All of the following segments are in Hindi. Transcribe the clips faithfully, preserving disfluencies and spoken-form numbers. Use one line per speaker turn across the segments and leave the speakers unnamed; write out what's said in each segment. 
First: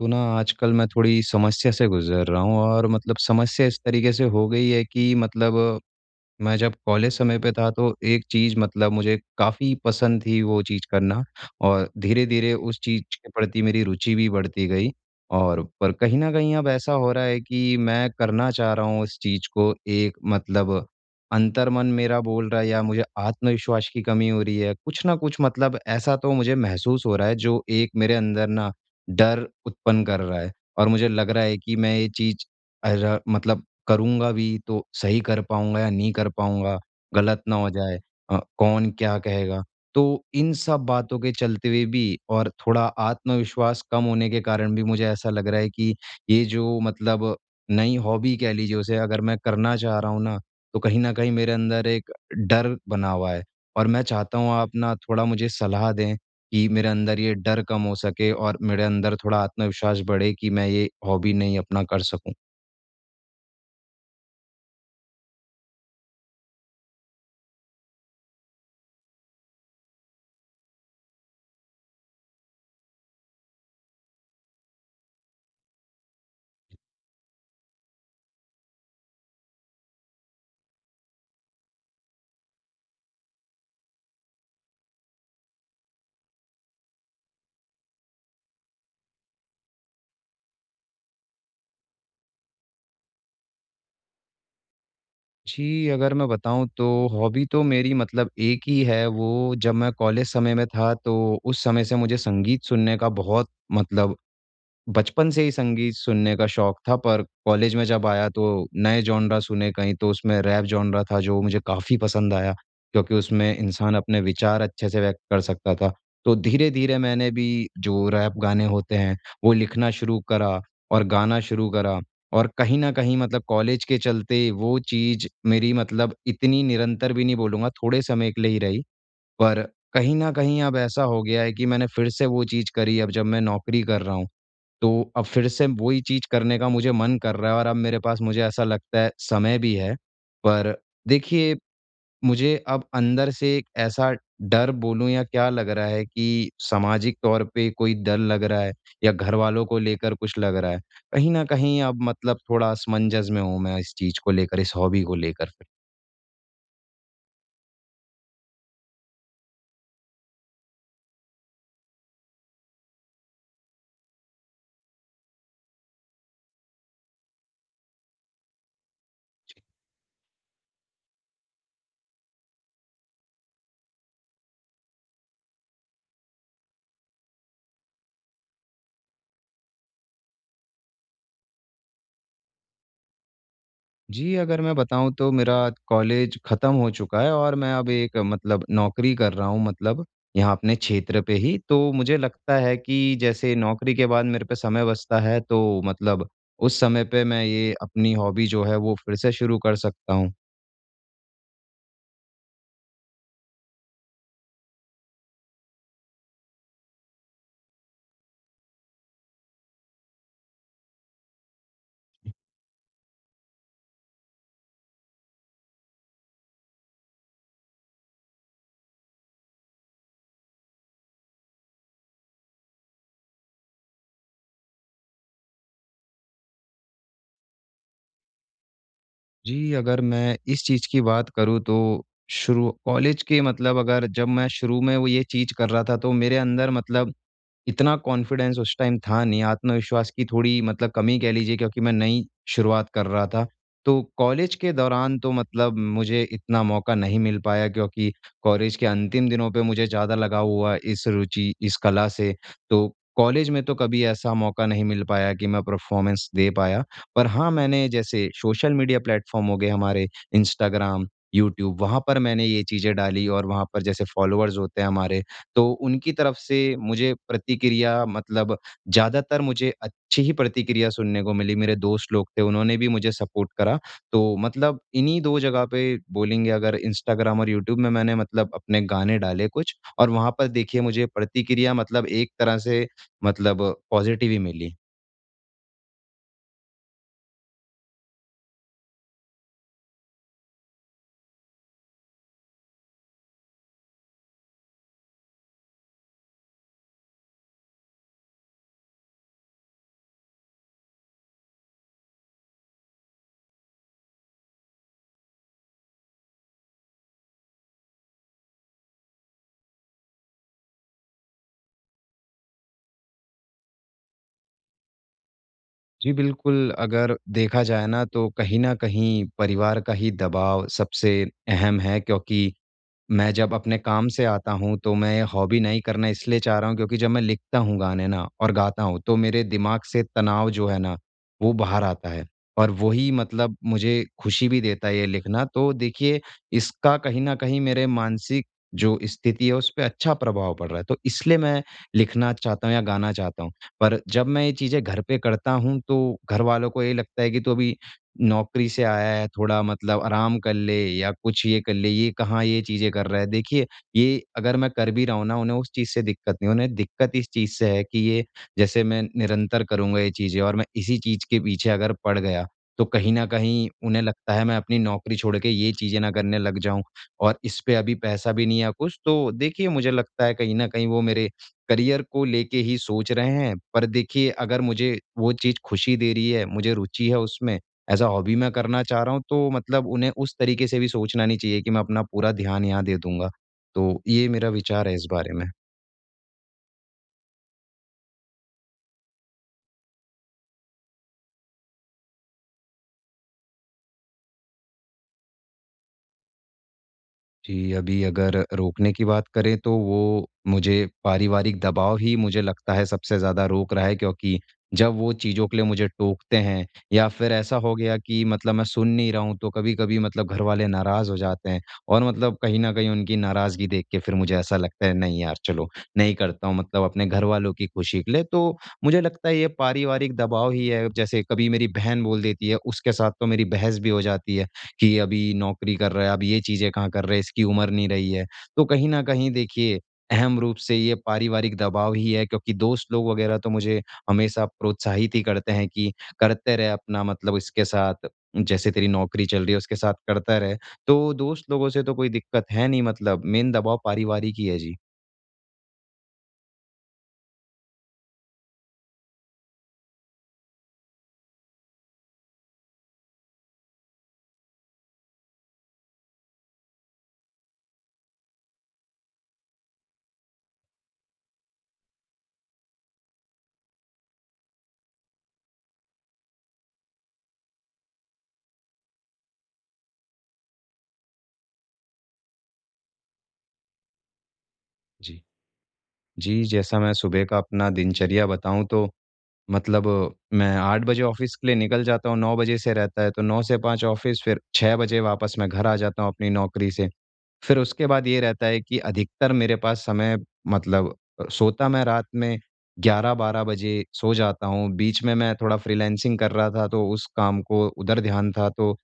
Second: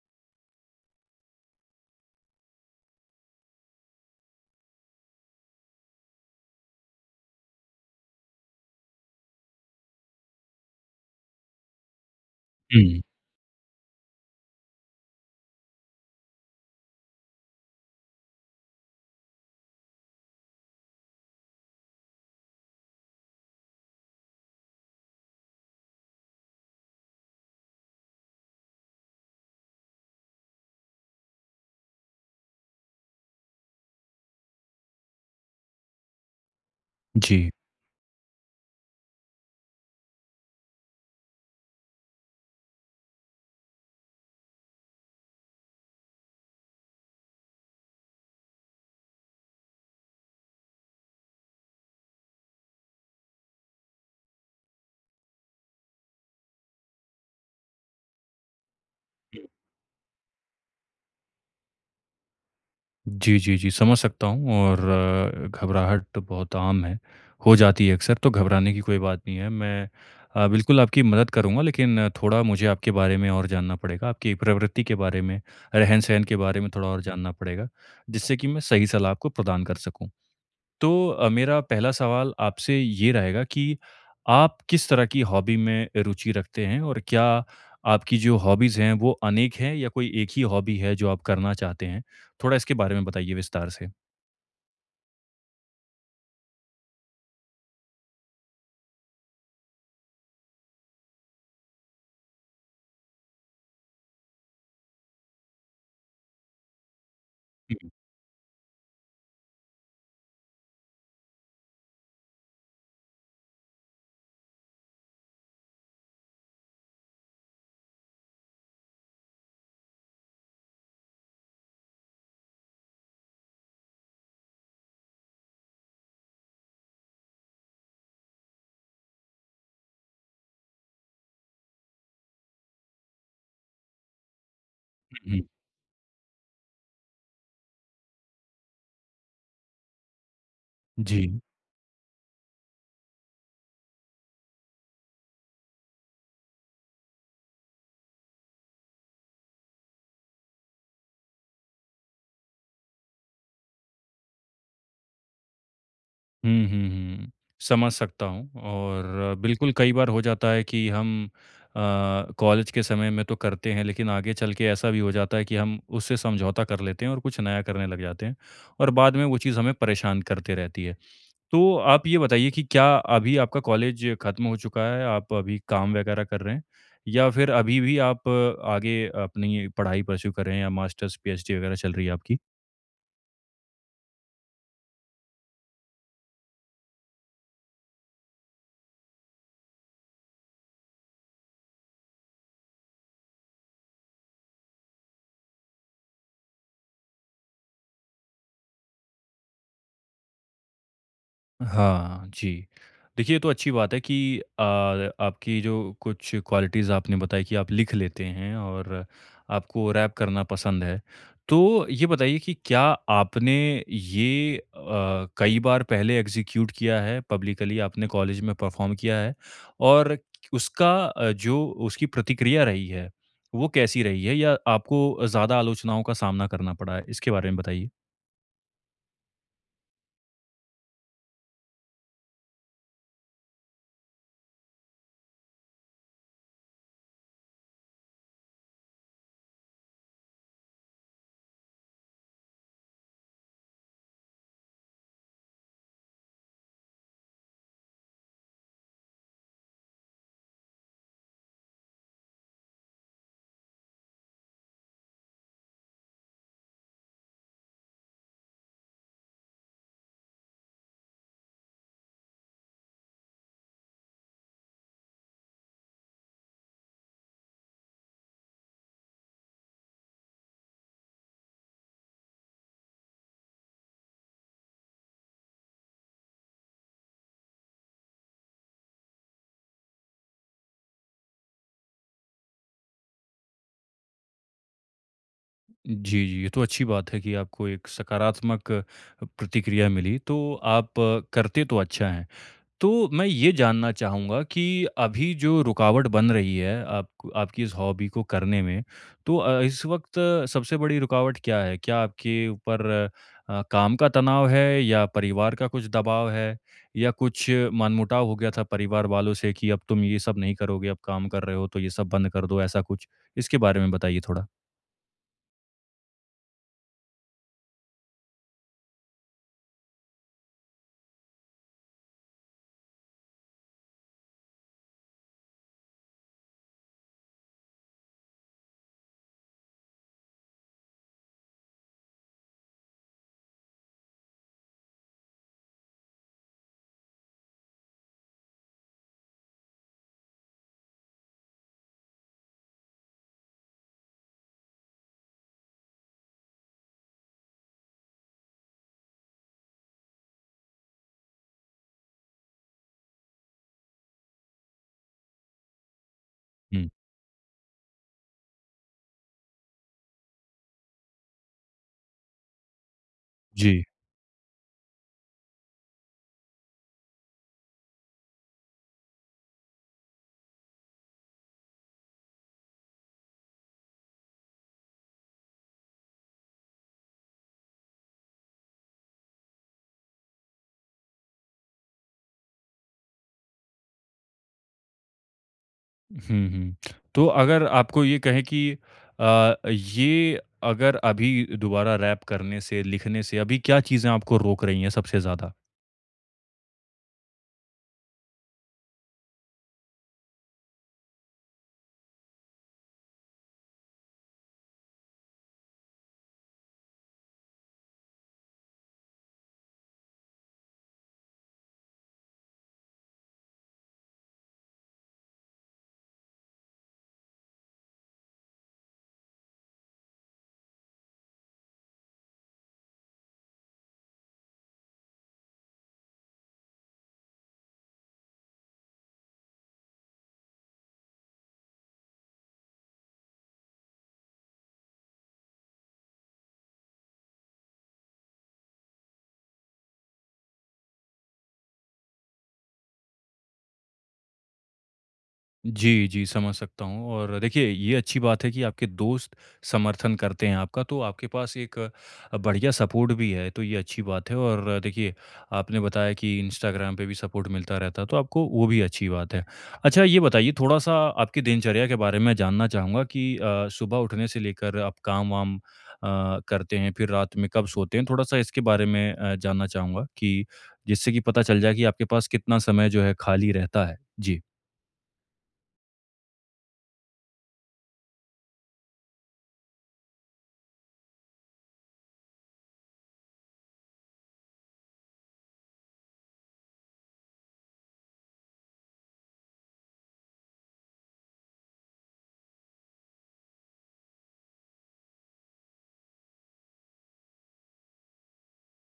तो ना आजकल मैं थोड़ी समस्या से गुजर रहा हूँ, और मतलब समस्या इस तरीके से हो गई है कि मतलब मैं जब कॉलेज समय पे था तो एक चीज़ मतलब मुझे काफ़ी पसंद थी, वो चीज़ करना। और धीरे-धीरे उस
हुँ,
चीज़ के प्रति मेरी रुचि भी बढ़ती गई। और पर कहीं न कहीं अब ऐसा हो रहा है कि मैं करना चाह रहा हूँ उस चीज़ को, एक मतलब अंतर्मन मेरा बोल रहा है या मुझे आत्मविश्वास की कमी हो रही है। कुछ न कुछ मतलब ऐसा तो मुझे महसूस हो रहा है, जो एक मेरे अंदर ना डर उत्पन्न कर रहा है। और मुझे लग रहा है कि मैं ये चीज़ अर मतलब करूँगा भी तो सही कर पाऊँगा या नहीं कर पाऊँगा, गलत
जी।
ना हो जाए, अ, कौन क्या कहेगा? तो इन सब बातों के चलते हुए भी और थोड़ा आत्मविश्वास कम होने के कारण भी मुझे ऐसा लग रहा है कि ये जो मतलब नई हॉबी कह लीजिए, उसे अगर मैं करना चाह रहा हूँ ना, तो कहीं न कहीं मेरे अंदर एक डर बना हुआ है। और मैं चाहता हूँ आप ना थोड़ा मुझे सलाह दें कि मेरे अंदर ये डर कम हो सके और मेरे अंदर थोड़ा आत्मविश्वास बढ़े कि मैं ये हॉबी नई अपना कर सकूँ।
जी, जी, जी, समझ सकता हूँ और घबराहट बहुत आम है, हो जाती है अक्सर, तो घबराने की कोई बात नहीं है। मैं अ, बिल्कुल आपकी मदद करूँगा लेकिन थोड़ा मुझे आपके बारे में और जानना पड़ेगा, आपकी प्रवृत्ति के बारे में, रहन-सहन के बारे में थोड़ा और जानना पड़ेगा, जिससे कि मैं सही सलाह आपको प्रदान कर सकूँ। तो अ, मेरा पहला सवाल आपसे ये रहेगा कि आप किस तरह की हॉबी में रुचि रखते हैं और क्या आपकी जो हॉबीज़ हैं वो अनेक हैं या कोई एक ही हॉबी है जो आप करना चाहते हैं? थोड़ा इसके बारे में बताइए विस्तार से।
जी, अगर मैं बताऊँ तो हॉबी तो मेरी मतलब एक ही है। वो जब मैं कॉलेज समय में था तो उस समय से मुझे संगीत सुनने का बहुत मतलब बचपन से ही संगीत सुनने का शौक था। पर कॉलेज में
हुँ,
जब आया तो नए जॉनरा सुने कहीं, तो उसमें रैप जॉनरा था जो मुझे काफ़ी पसंद आया, क्योंकि उसमें इंसान अपने विचार अच्छे से व्यक्त कर सकता था। तो धीरे-धीरे मैंने भी जो रैप गाने होते हैं, वो लिखना शुरू करा और गाना शुरू करा। और कहीं न कहीं मतलब कॉलेज के चलते वो चीज़ मेरी मतलब इतनी निरंतर भी नहीं बोलूँगा, थोड़े समय के लिए ही रही। पर कहीं न कहीं अब ऐसा हो गया है कि मैंने फिर से वो चीज़ करी। अब जब मैं नौकरी कर रहा हूँ तो अब
हुँ, हुँ।
फिर से वही चीज़ करने का मुझे मन कर रहा है, और अब मेरे पास मुझे ऐसा लगता है समय भी है। पर
जी।
देखिए, मुझे अब अंदर से एक ऐसा डर बोलूँ या क्या लग रहा है कि सामाजिक तौर पे कोई डर लग रहा है, या घरवालों को लेकर कुछ लग रहा है। कहीं न कहीं अब मतलब थोड़ा असमंजस में हूँ मैं इस चीज़ को लेकर, इस हॉबी को लेकर।
हुँ, हुँ, हुँ। समझ सकता हूँ और बिल्कुल कई बार हो जाता है कि हम अ, कॉलेज के समय में तो करते हैं लेकिन आगे चल के ऐसा भी हो जाता है कि हम उससे समझौता कर लेते हैं और कुछ नया करने लग जाते हैं और बाद में वो चीज़ हमें परेशान करते रहती है। तो आप ये बताइए कि क्या अभी आपका कॉलेज खत्म हो चुका है? आप अभी काम वगैरह कर रहे हैं? या फिर अभी भी आप आगे अपनी पढ़ाई परस्यू कर रहे हैं या मास्टर्स, पीएचडी वगैरह चल रही है आपकी?
जी, अगर मैं बताऊँ तो मेरा कॉलेज ख़त्म हो चुका है और मैं अब एक मतलब नौकरी कर रहा हूँ, मतलब यहाँ अपने क्षेत्र पे ही। तो मुझे लगता है कि जैसे नौकरी के बाद मेरे पे समय बचता है तो मतलब उस समय पे मैं ये अपनी हॉबी जो है वो फिर से शुरू कर सकता हूँ।
हाँ, जी। देखिए, ये तो अच्छी बात है कि अ, आपकी जो कुछ क्वालिटीज़ आपने बताई कि आप लिख लेते हैं और आपको रैप करना पसंद है। तो ये बताइए कि क्या आपने ये अ, कई बार पहले एग्ज़ीक्यूट किया है पब्लिकली, आपने कॉलेज में परफ़ॉर्म किया है? और उसका अ, जो उसकी प्रतिक्रिया रही है, वो कैसी रही है या आपको ज़्यादा आलोचनाओं का सामना करना पड़ा है? इसके बारे में बताइए।
जी, अगर मैं इस चीज़ की बात करूँ तो शुरू कॉलेज के मतलब अगर जब मैं शुरू में वो ये चीज़ कर रहा था, तो मेरे अंदर मतलब इतना कॉन्फिडेंस उस टाइम था नहीं। आत्मविश्वास की थोड़ी मतलब कमी कह लीजिए, क्योंकि मैं नई शुरुआत कर रहा था। तो कॉलेज के दौरान तो मतलब मुझे इतना मौका नहीं मिल पाया, क्योंकि कॉलेज के अंतिम दिनों पे मुझे ज़्यादा लगाव हुआ इस रुचि, इस कला से। तो कॉलेज में तो कभी ऐसा मौका नहीं मिल पाया कि मैं परफ़ॉर्मेंस दे पाया। पर हाँ, मैंने जैसे सोशल मीडिया प्लेटफ़ॉर्म हो गए हमारे, इंस्टाग्राम, यूट्यूब, वहाँ पर मैंने ये चीज़ें डाली। और वहाँ पर जैसे फ़ॉलोअर्स होते हैं हमारे, तो उनकी तरफ से मुझे प्रतिक्रिया मतलब ज़्यादातर मुझे अच्छी ही प्रतिक्रिया सुनने को मिली। मेरे दोस्त लोग थे, उन्होंने भी मुझे सपोर्ट करा। तो मतलब इन्हीं दो जगह पे बोलेंगे, अगर इंस्टाग्राम और यूट्यूब में मैंने मतलब अपने गाने डाले कुछ, और वहाँ पर देखिए मुझे प्रतिक्रिया मतलब एक तरह से मतलब पॉज़िटिव ही मिली।
जी, जी। ये तो अच्छी बात है कि आपको एक सकारात्मक प्रतिक्रिया मिली, तो आप अ, करते तो अच्छा हैं। तो मैं ये जानना चाहूँगा कि अभी जो रुकावट बन रही है आपक आपकी इस हॉबी को करने में, तो अ, इस वक़्त सबसे बड़ी रुकावट क्या है? क्या आपके ऊपर अ, काम का तनाव है या परिवार का कुछ दबाव है या कुछ मनमुटाव हो गया था परिवार वालों से कि अब तुम ये सब नहीं करोगे, अब काम कर रहे हो तो ये सब बंद कर दो, ऐसा कुछ? इसके बारे में बताइए थोड़ा।
जी, बिल्कुल अगर देखा जाए ना तो कहीं न कहीं परिवार का ही दबाव सबसे अहम है, क्योंकि मैं जब अपने काम से आता हूँ, तो मैं हॉबी नहीं करना इसलिए चाह रहा हूँ, क्योंकि जब मैं लिखता हूँ गाने ना और गाता हूँ, तो मेरे दिमाग से तनाव जो है ना, वो बाहर आता है। और वही मतलब मुझे खुशी भी देता है ये लिखना। तो देखिए, इसका कहीं न कहीं मेरे मानसिक जो स्थिति है, उस पे अच्छा प्रभाव पड़ रहा है। तो इसलिए मैं लिखना चाहता हूँ या गाना चाहता हूँ। पर जब मैं ये चीज़ें घर पे करता हूँ, तो घरवालों को ये लगता है कि तू अभी नौकरी से आया है थोड़ा मतलब आराम कर ले या कुछ ये कर ले, ये कहाँ ये चीज़ें कर रहा है। देखिए, ये अगर मैं कर भी रहा हूँ ना, उन्हें उस चीज़ से दिक्कत नहीं है, उन्हें
हुँ।
दिक्कत इस चीज़ से है कि ये जैसे मैं निरंतर करूँगा ये चीज़ें और मैं इसी चीज़ के पीछे अगर पड़ गया, तो कहीं न कहीं
जी।
उन्हें लगता है मैं अपनी नौकरी छोड़ के ये चीज़ें ना करने लग जाऊँ और इस पे अभी पैसा भी नहीं है कुछ। तो देखिए, मुझे लगता है कहीं न कहीं वो मेरे करियर को लेके ही सोच रहे हैं। पर देखिए, अगर मुझे वो चीज़ खुशी दे रही है, मुझे रुचि है उसमें, एज़ अ हॉबी मैं करना चाह रहा हूँ, तो मतलब उन्हें उस तरीके से भी सोचना नहीं चाहिए कि मैं अपना पूरा ध्यान यहाँ दे दूँगा। तो ये मेरा विचार है इस बारे में।
हुँ, हुँ। तो अगर आपको ये कहें कि अ, ये अगर अभी दोबारा रैप करने से, लिखने से अभी क्या चीज़ें आपको रोक रही हैं सबसे ज़्यादा?
जी, अभी अगर रोकने की बात करें तो वो मुझे पारिवारिक दबाव ही मुझे लगता है सबसे ज़्यादा रोक रहा है, क्योंकि जब वो चीज़ों के लिए मुझे टोकते हैं या फिर ऐसा हो गया कि मतलब मैं सुन नहीं रहा हूँ तो कभी-कभी मतलब घर वाले नाराज़ हो जाते हैं, और मतलब कहीं न कहीं उनकी नाराज़गी देख के फिर मुझे ऐसा लगता है नहीं यार चलो, नहीं करता हूँ मतलब अपने घर वालों की खुशी के लिए। तो मुझे लगता है ये पारिवारिक दबाव ही है, जैसे कभी मेरी बहन बोल देती है उसके साथ तो मेरी बहस भी हो जाती है कि अभी नौकरी कर रहा है, अब ये चीज़ें कहाँ कर रहा है, इसकी उम्र नहीं रही है। तो कहीं न कहीं देखिए अहम रूप से ये पारिवारिक दबाव ही है, क्योंकि दोस्त लोग वग़ैरह तो मुझे हमेशा प्रोत्साहित ही करते हैं कि करते रहे अपना मतलब इसके साथ, जैसे तेरी नौकरी चल रही है उसके साथ करता रहे। तो दोस्त लोगों से तो कोई दिक्कत है नहीं, मतलब मेन दबाव पारिवारिक ही है जी।
जी, जी, समझ सकता हूँ और देखिए ये अच्छी बात है कि आपके दोस्त समर्थन करते हैं आपका, तो आपके पास एक अ, बढ़िया सपोर्ट भी है, तो ये अच्छी बात है और अ, देखिए आपने बताया कि इंस्टाग्राम पे भी सपोर्ट मिलता रहता है, तो आपको वो भी अच्छी बात है। अच्छा ये बताइए थोड़ा-सा, आपकी दिनचर्या के बारे में जानना चाहूँगा कि अ, सुबह उठने से लेकर आप काम-वाम अ, करते हैं, फिर रात में कब सोते हैं? थोड़ा-सा इसके बारे में अ, जानना चाहूँगा, कि जिससे कि पता चल जाए कि आपके पास कितना समय जो है खाली रहता है। जी।
जी। जी, जैसा मैं सुबह का अपना दिनचर्या बताऊँ तो मतलब मैं आठ बजे ऑफ़िस के लिए निकल जाता हूँ, नौ बजे से रहता है, तो नौ से पाँच ऑफ़िस, फिर छह बजे वापस मैं घर आ जाता हूँ अपनी नौकरी से। फिर उसके बाद ये रहता है कि अधिकतर मेरे पास समय मतलब अ, सोता मैं रात में ग्यारह बारह बजे सो जाता हूँ। बीच में मैं थोड़ा फ्रीलांसिंग कर रहा था, तो उस काम को उधर ध्यान था, तो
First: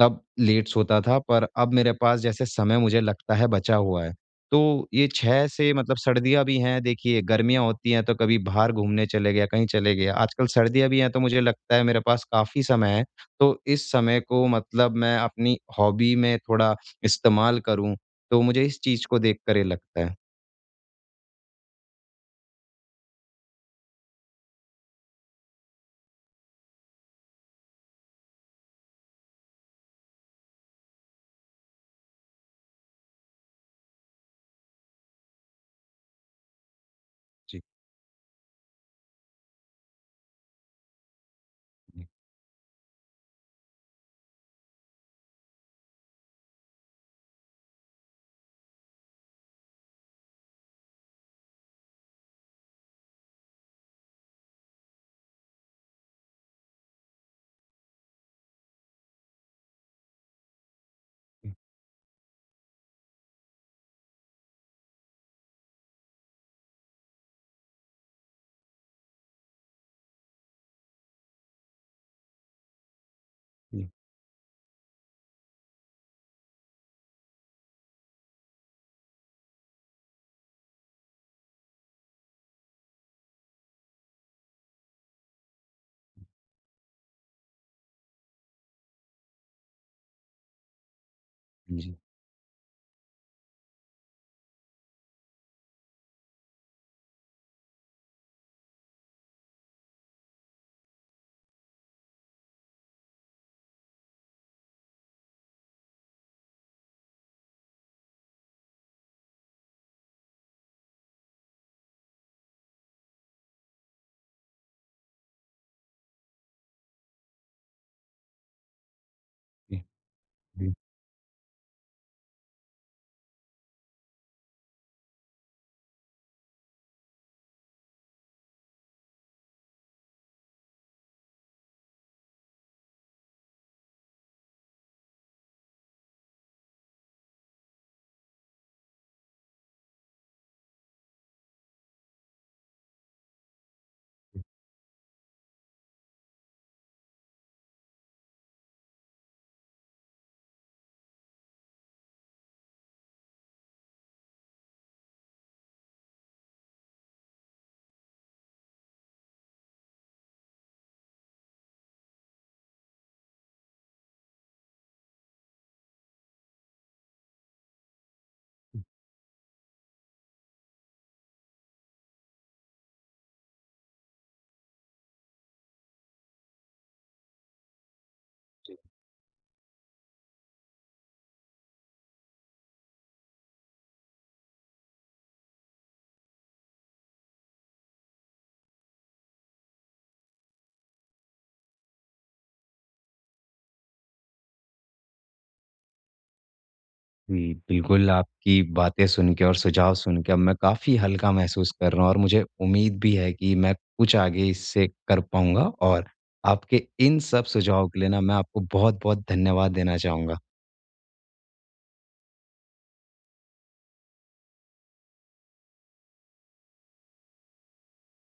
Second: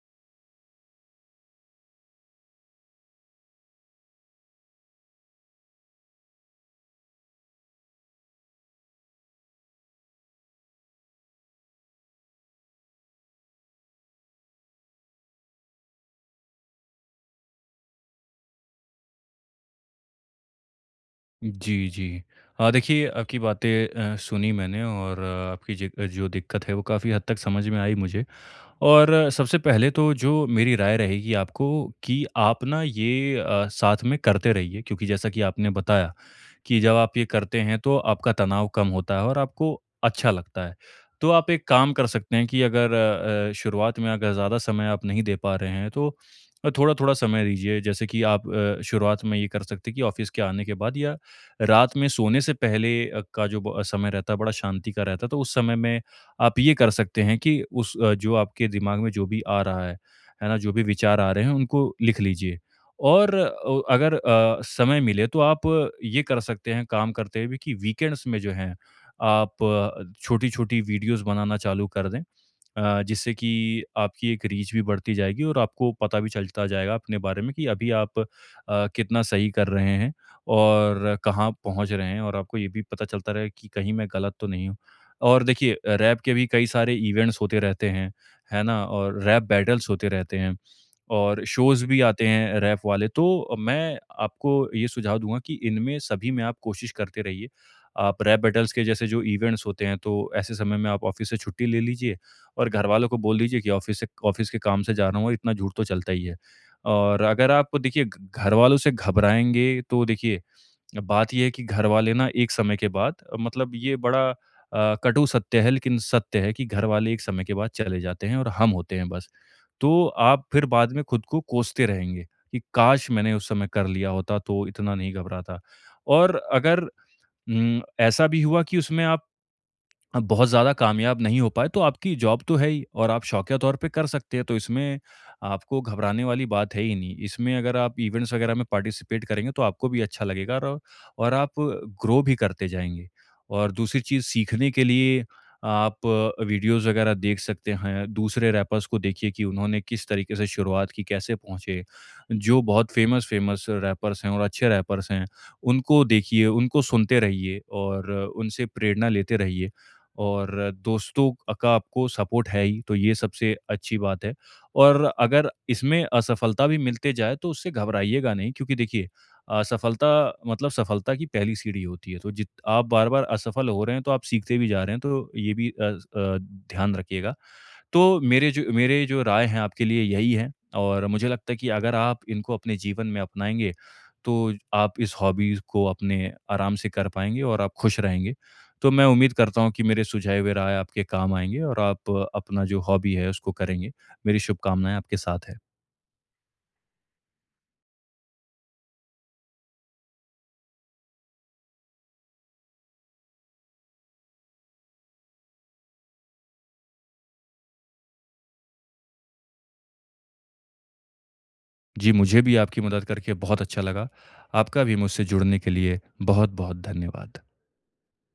तब लेट सोता था पर अब मेरे पास जैसे समय मुझे लगता है बचा हुआ है। तो ये छह से मतलब सर्दियाँ भी हैं देखिए, गर्मियाँ होती हैं तो कभी बाहर घूमने चले गया, कहीं चले गया। आजकल सर्दियाँ भी हैं तो मुझे लगता है मेरे पास काफ़ी समय है। तो इस समय को मतलब मैं अपनी हॉबी में थोड़ा इस्तेमाल करूँ, तो मुझे इस चीज़ को देख कर ये लगता है।
जी, जी। अ, देखिए, आपकी बातें अ, सुनी मैंने और अ, आपकी जि जो दिक्कत है वो काफ़ी हद तक समझ में आई मुझे। और सबसे पहले तो जो मेरी राय रहेगी आपको, कि आप ना ये अ, साथ में करते रहिए, क्योंकि जैसा कि आपने बताया कि जब आप ये करते
जी।
हैं तो आपका तनाव कम होता है और आपको अच्छा लगता है। तो आप एक काम
जी,
कर सकते हैं कि अगर अ, अ, शुरुआत में अगर ज़्यादा समय आप नहीं दे पा रहे हैं तो थोड़ा-थोड़ा समय दीजिए। जैसे कि आप अ, शुरुआत में ये कर सकते हैं कि ऑफ़िस के आने के बाद या रात में सोने से पहले अ, का जो ब समय रहता है, बड़ा शांति का रहता है, तो उस समय में आप ये कर सकते हैं कि उस अ, जो आपके दिमाग में जो भी आ रहा है, है ना? जो भी विचार आ रहे हैं
जी,
उनको लिख लीजिए। और अ, अगर अ, समय मिले तो आप ये कर सकते हैं काम करते हुए, कि वीकेंड्स में जो हैं, आप अ, छोटी-छोटी वीडियोज़ बनाना चालू कर दें। अ, जिससे कि
जी,
आपकी एक रीच भी बढ़ती जाएगी और आपको पता भी चलता जाएगा अपने बारे में कि अभी आप अ, कितना सही कर रहे हैं और कहाँ पहुँच रहे हैं, और आपको ये भी पता चलता रहेगा कि कहीं मैं गलत तो नहीं हूँ। और देखिए, रैप के भी कई सारे इवेंट्स होते रहते हैं, है ना? और रैप बैटल्स होते रहते हैं और शोज़
जी।
भी आते हैं रैप वाले। तो मैं आपको ये सुझाव दूँगा कि इनमें सभी में आप कोशिश करते रहिए। आप रैप बैटल्स के जैसे जो इवेंट्स होते हैं, तो ऐसे समय में आप ऑफ़िस से छुट्टी ले लीजिए और घरवालों को बोल दीजिए कि ऑफ़िस से, ऑफ़िस के काम से जा रहा हूँ, और इतना झूठ तो चलता ही है। और अगर आप देखिए घ घरवालों से घबराएँगे तो देखिए, बात ये है कि घरवाले ना एक समय के बाद अ, मतलब ये बड़ा अ, कटु सत्य है लेकिन सत्य है कि घरवाले एक समय के बाद चले जाते हैं और हम होते हैं बस।
जी,
तो आप फिर
जी।
बाद में खुद को कोसते रहेंगे कि काश मैंने उस समय कर लिया होता तो इतना नहीं घबराता। और अगर उम, ऐसा भी हुआ कि उसमें आप अ, बहुत ज़्यादा कामयाब नहीं हो पाए, तो आपकी जॉब तो है ही और आप शौकिया तौर पे कर सकते हैं, तो इसमें आपको घबराने वाली बात है ही नहीं। इसमें अगर आप इवेंट्स वगैरह में पार्टिसिपेट करेंगे, तो आपको भी अच्छा लगेगा और और आप ग्रो भी करते जाएँगे। और दूसरी चीज़, सीखने के लिए आप वीडियोज़ वगैरह देख सकते हैं, दूसरे रैपर्स को देखिए कि उन्होंने किस तरीके से शुरुआत की, कैसे पहुँचे। जो बहुत फ़ेमस-फ़ेमस रैपर्स हैं और अच्छे रैपर्स हैं, उनको देखिए, उनको सुनते रहिए और उनसे प्रेरणा लेते रहिए। और दोस्तों का आपको सपोर्ट है ही, तो ये सबसे अच्छी बात है। और अगर इसमें असफलता भी मिलते जाए तो उससे घबराइएगा नहीं, क्योंकि देखिए, असफलता मतलब सफलता की पहली सीढ़ी होती है। तो जित आप बार-बार असफल हो रहे हैं तो आप सीखते भी जा रहे हैं, तो ये भी अ, स अ, ध्यान रखिएगा। तो मेरे जो मेरे जो राय हैं आपके लिए, यही है, और मुझे लगता है कि अगर आप इनको अपने जीवन में अपनाएँगे, तो आप इस हॉबीज़ को अपने आराम से कर पाएँगे और आप खुश रहेंगे। तो मैं उम्मीद करता हूँ कि मेरे सुझाए हुए राय आपके काम आएँगे और आप अपना जो हॉबी है उसको करेंगे। मेरी शुभकामनाएँ आपके साथ है।
जी, बिल्कुल आपकी बातें सुन के और सुझाव सुन के अब मैं काफ़ी हल्का महसूस कर रहा हूँ, और मुझे उम्मीद भी है कि मैं कुछ आगे इससे कर पाऊँगा, और आपके इन सब सुझावों के लिए ना मैं आपको बहुत-बहुत धन्यवाद देना चाहूँगा।
जी, मुझे भी आपकी मदद करके बहुत अच्छा लगा। आपका भी मुझसे जुड़ने के लिए बहुत-बहुत धन्यवाद।